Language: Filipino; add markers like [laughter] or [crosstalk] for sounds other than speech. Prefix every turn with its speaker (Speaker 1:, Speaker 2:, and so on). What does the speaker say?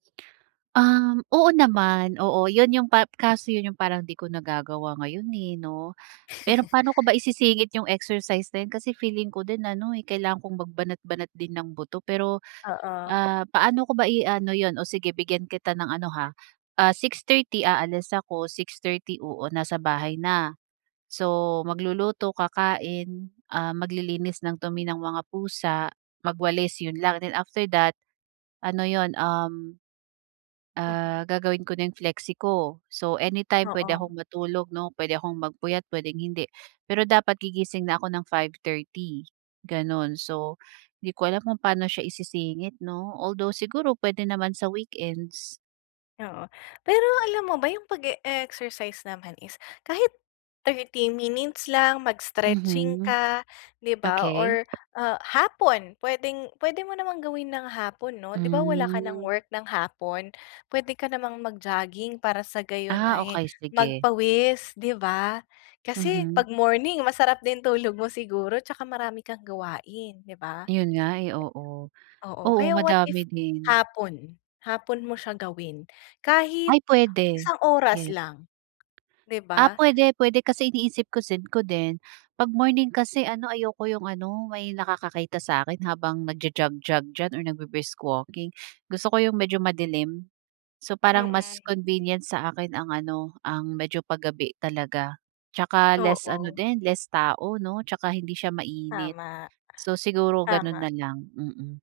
Speaker 1: Um, oo naman. Oo, yun yung pa kaso yun yung parang 'di ko nagagawa ngayon, eh, 'no? Pero
Speaker 2: [chuckles]
Speaker 1: paano ko ba isisingit yung exercise din kasi feeling ko din ano eh kailangan kong magbanat-banat din ng buto. Pero,
Speaker 2: Oo.
Speaker 1: ah, paano ko ba i-ano yun, oh, sige bigyan kita ng ano ha, ah, 6:30 aalis ako, 6:30, oo, nasa bahay na. So, magluluto, kakain, ah, maglilinis ng dumi ng mga pusa, magwalis 'yon lang, then after that, ano yun, um, ah,
Speaker 2: Mhm.
Speaker 1: gagawin ko na yung flexie ko. So, anytime puwede
Speaker 2: Oo.
Speaker 1: akong matulog, 'no, puwede akong magpuyat, puwedeng hindi. Pero dapat gigising na ko ng 5:30, ganun. So, 'di ko alam kung paano siya isisingit, 'no, although siguro puwede naman sa weekends.
Speaker 2: Oo. Pero alam mo ba yung pag-e-exercise naman is kahit 30 minutes lang, mag-stretching
Speaker 1: Mhm.
Speaker 2: ka, 'di ba,
Speaker 1: Okey.
Speaker 2: or, ah, hapon puwedeng-puwede mo namang gawin ng hapon, 'no? 'Di ba, wala ka ng
Speaker 1: Hmm.
Speaker 2: work ng hapon? Puwede ka namang mag-jogging para sa gayon
Speaker 1: Ah,
Speaker 2: ay
Speaker 1: okey sige.
Speaker 2: magpawis, 'di ba? Kasi
Speaker 1: Mhm.
Speaker 2: 'pag morning masarap din tulog mo siguro tsaka marami kang gawain, 'di ba?
Speaker 1: Yun nga, eh, oo.
Speaker 2: Oo,
Speaker 1: Oo,
Speaker 2: kaya what
Speaker 1: madami
Speaker 2: if
Speaker 1: din.
Speaker 2: hapon, hapon mo siya gawin.
Speaker 1: Ay,
Speaker 2: Kahit
Speaker 1: puwede.
Speaker 2: isang oras
Speaker 1: Yes.
Speaker 2: lang, di
Speaker 1: Ah,
Speaker 2: ba?
Speaker 1: puwede. Puwede, kasi iniisip-isip ko din, 'pag morning kasi ano, ayoko yung ano, may nakakakita sa'kin habang nagja-jog-jog diyan or nagbri-brisk walking. Gusto ko yung medyo madilim. So, parang mas
Speaker 2: Mm.
Speaker 1: convenient sa akin ang ano, ang medyo pagabi talaga tsaka less ano
Speaker 2: Oo.
Speaker 1: din, less tao, 'no, tsaka hindi siya mainit.
Speaker 2: Tama.
Speaker 1: So, siguro ganun
Speaker 2: Tama.
Speaker 1: na lang, mm.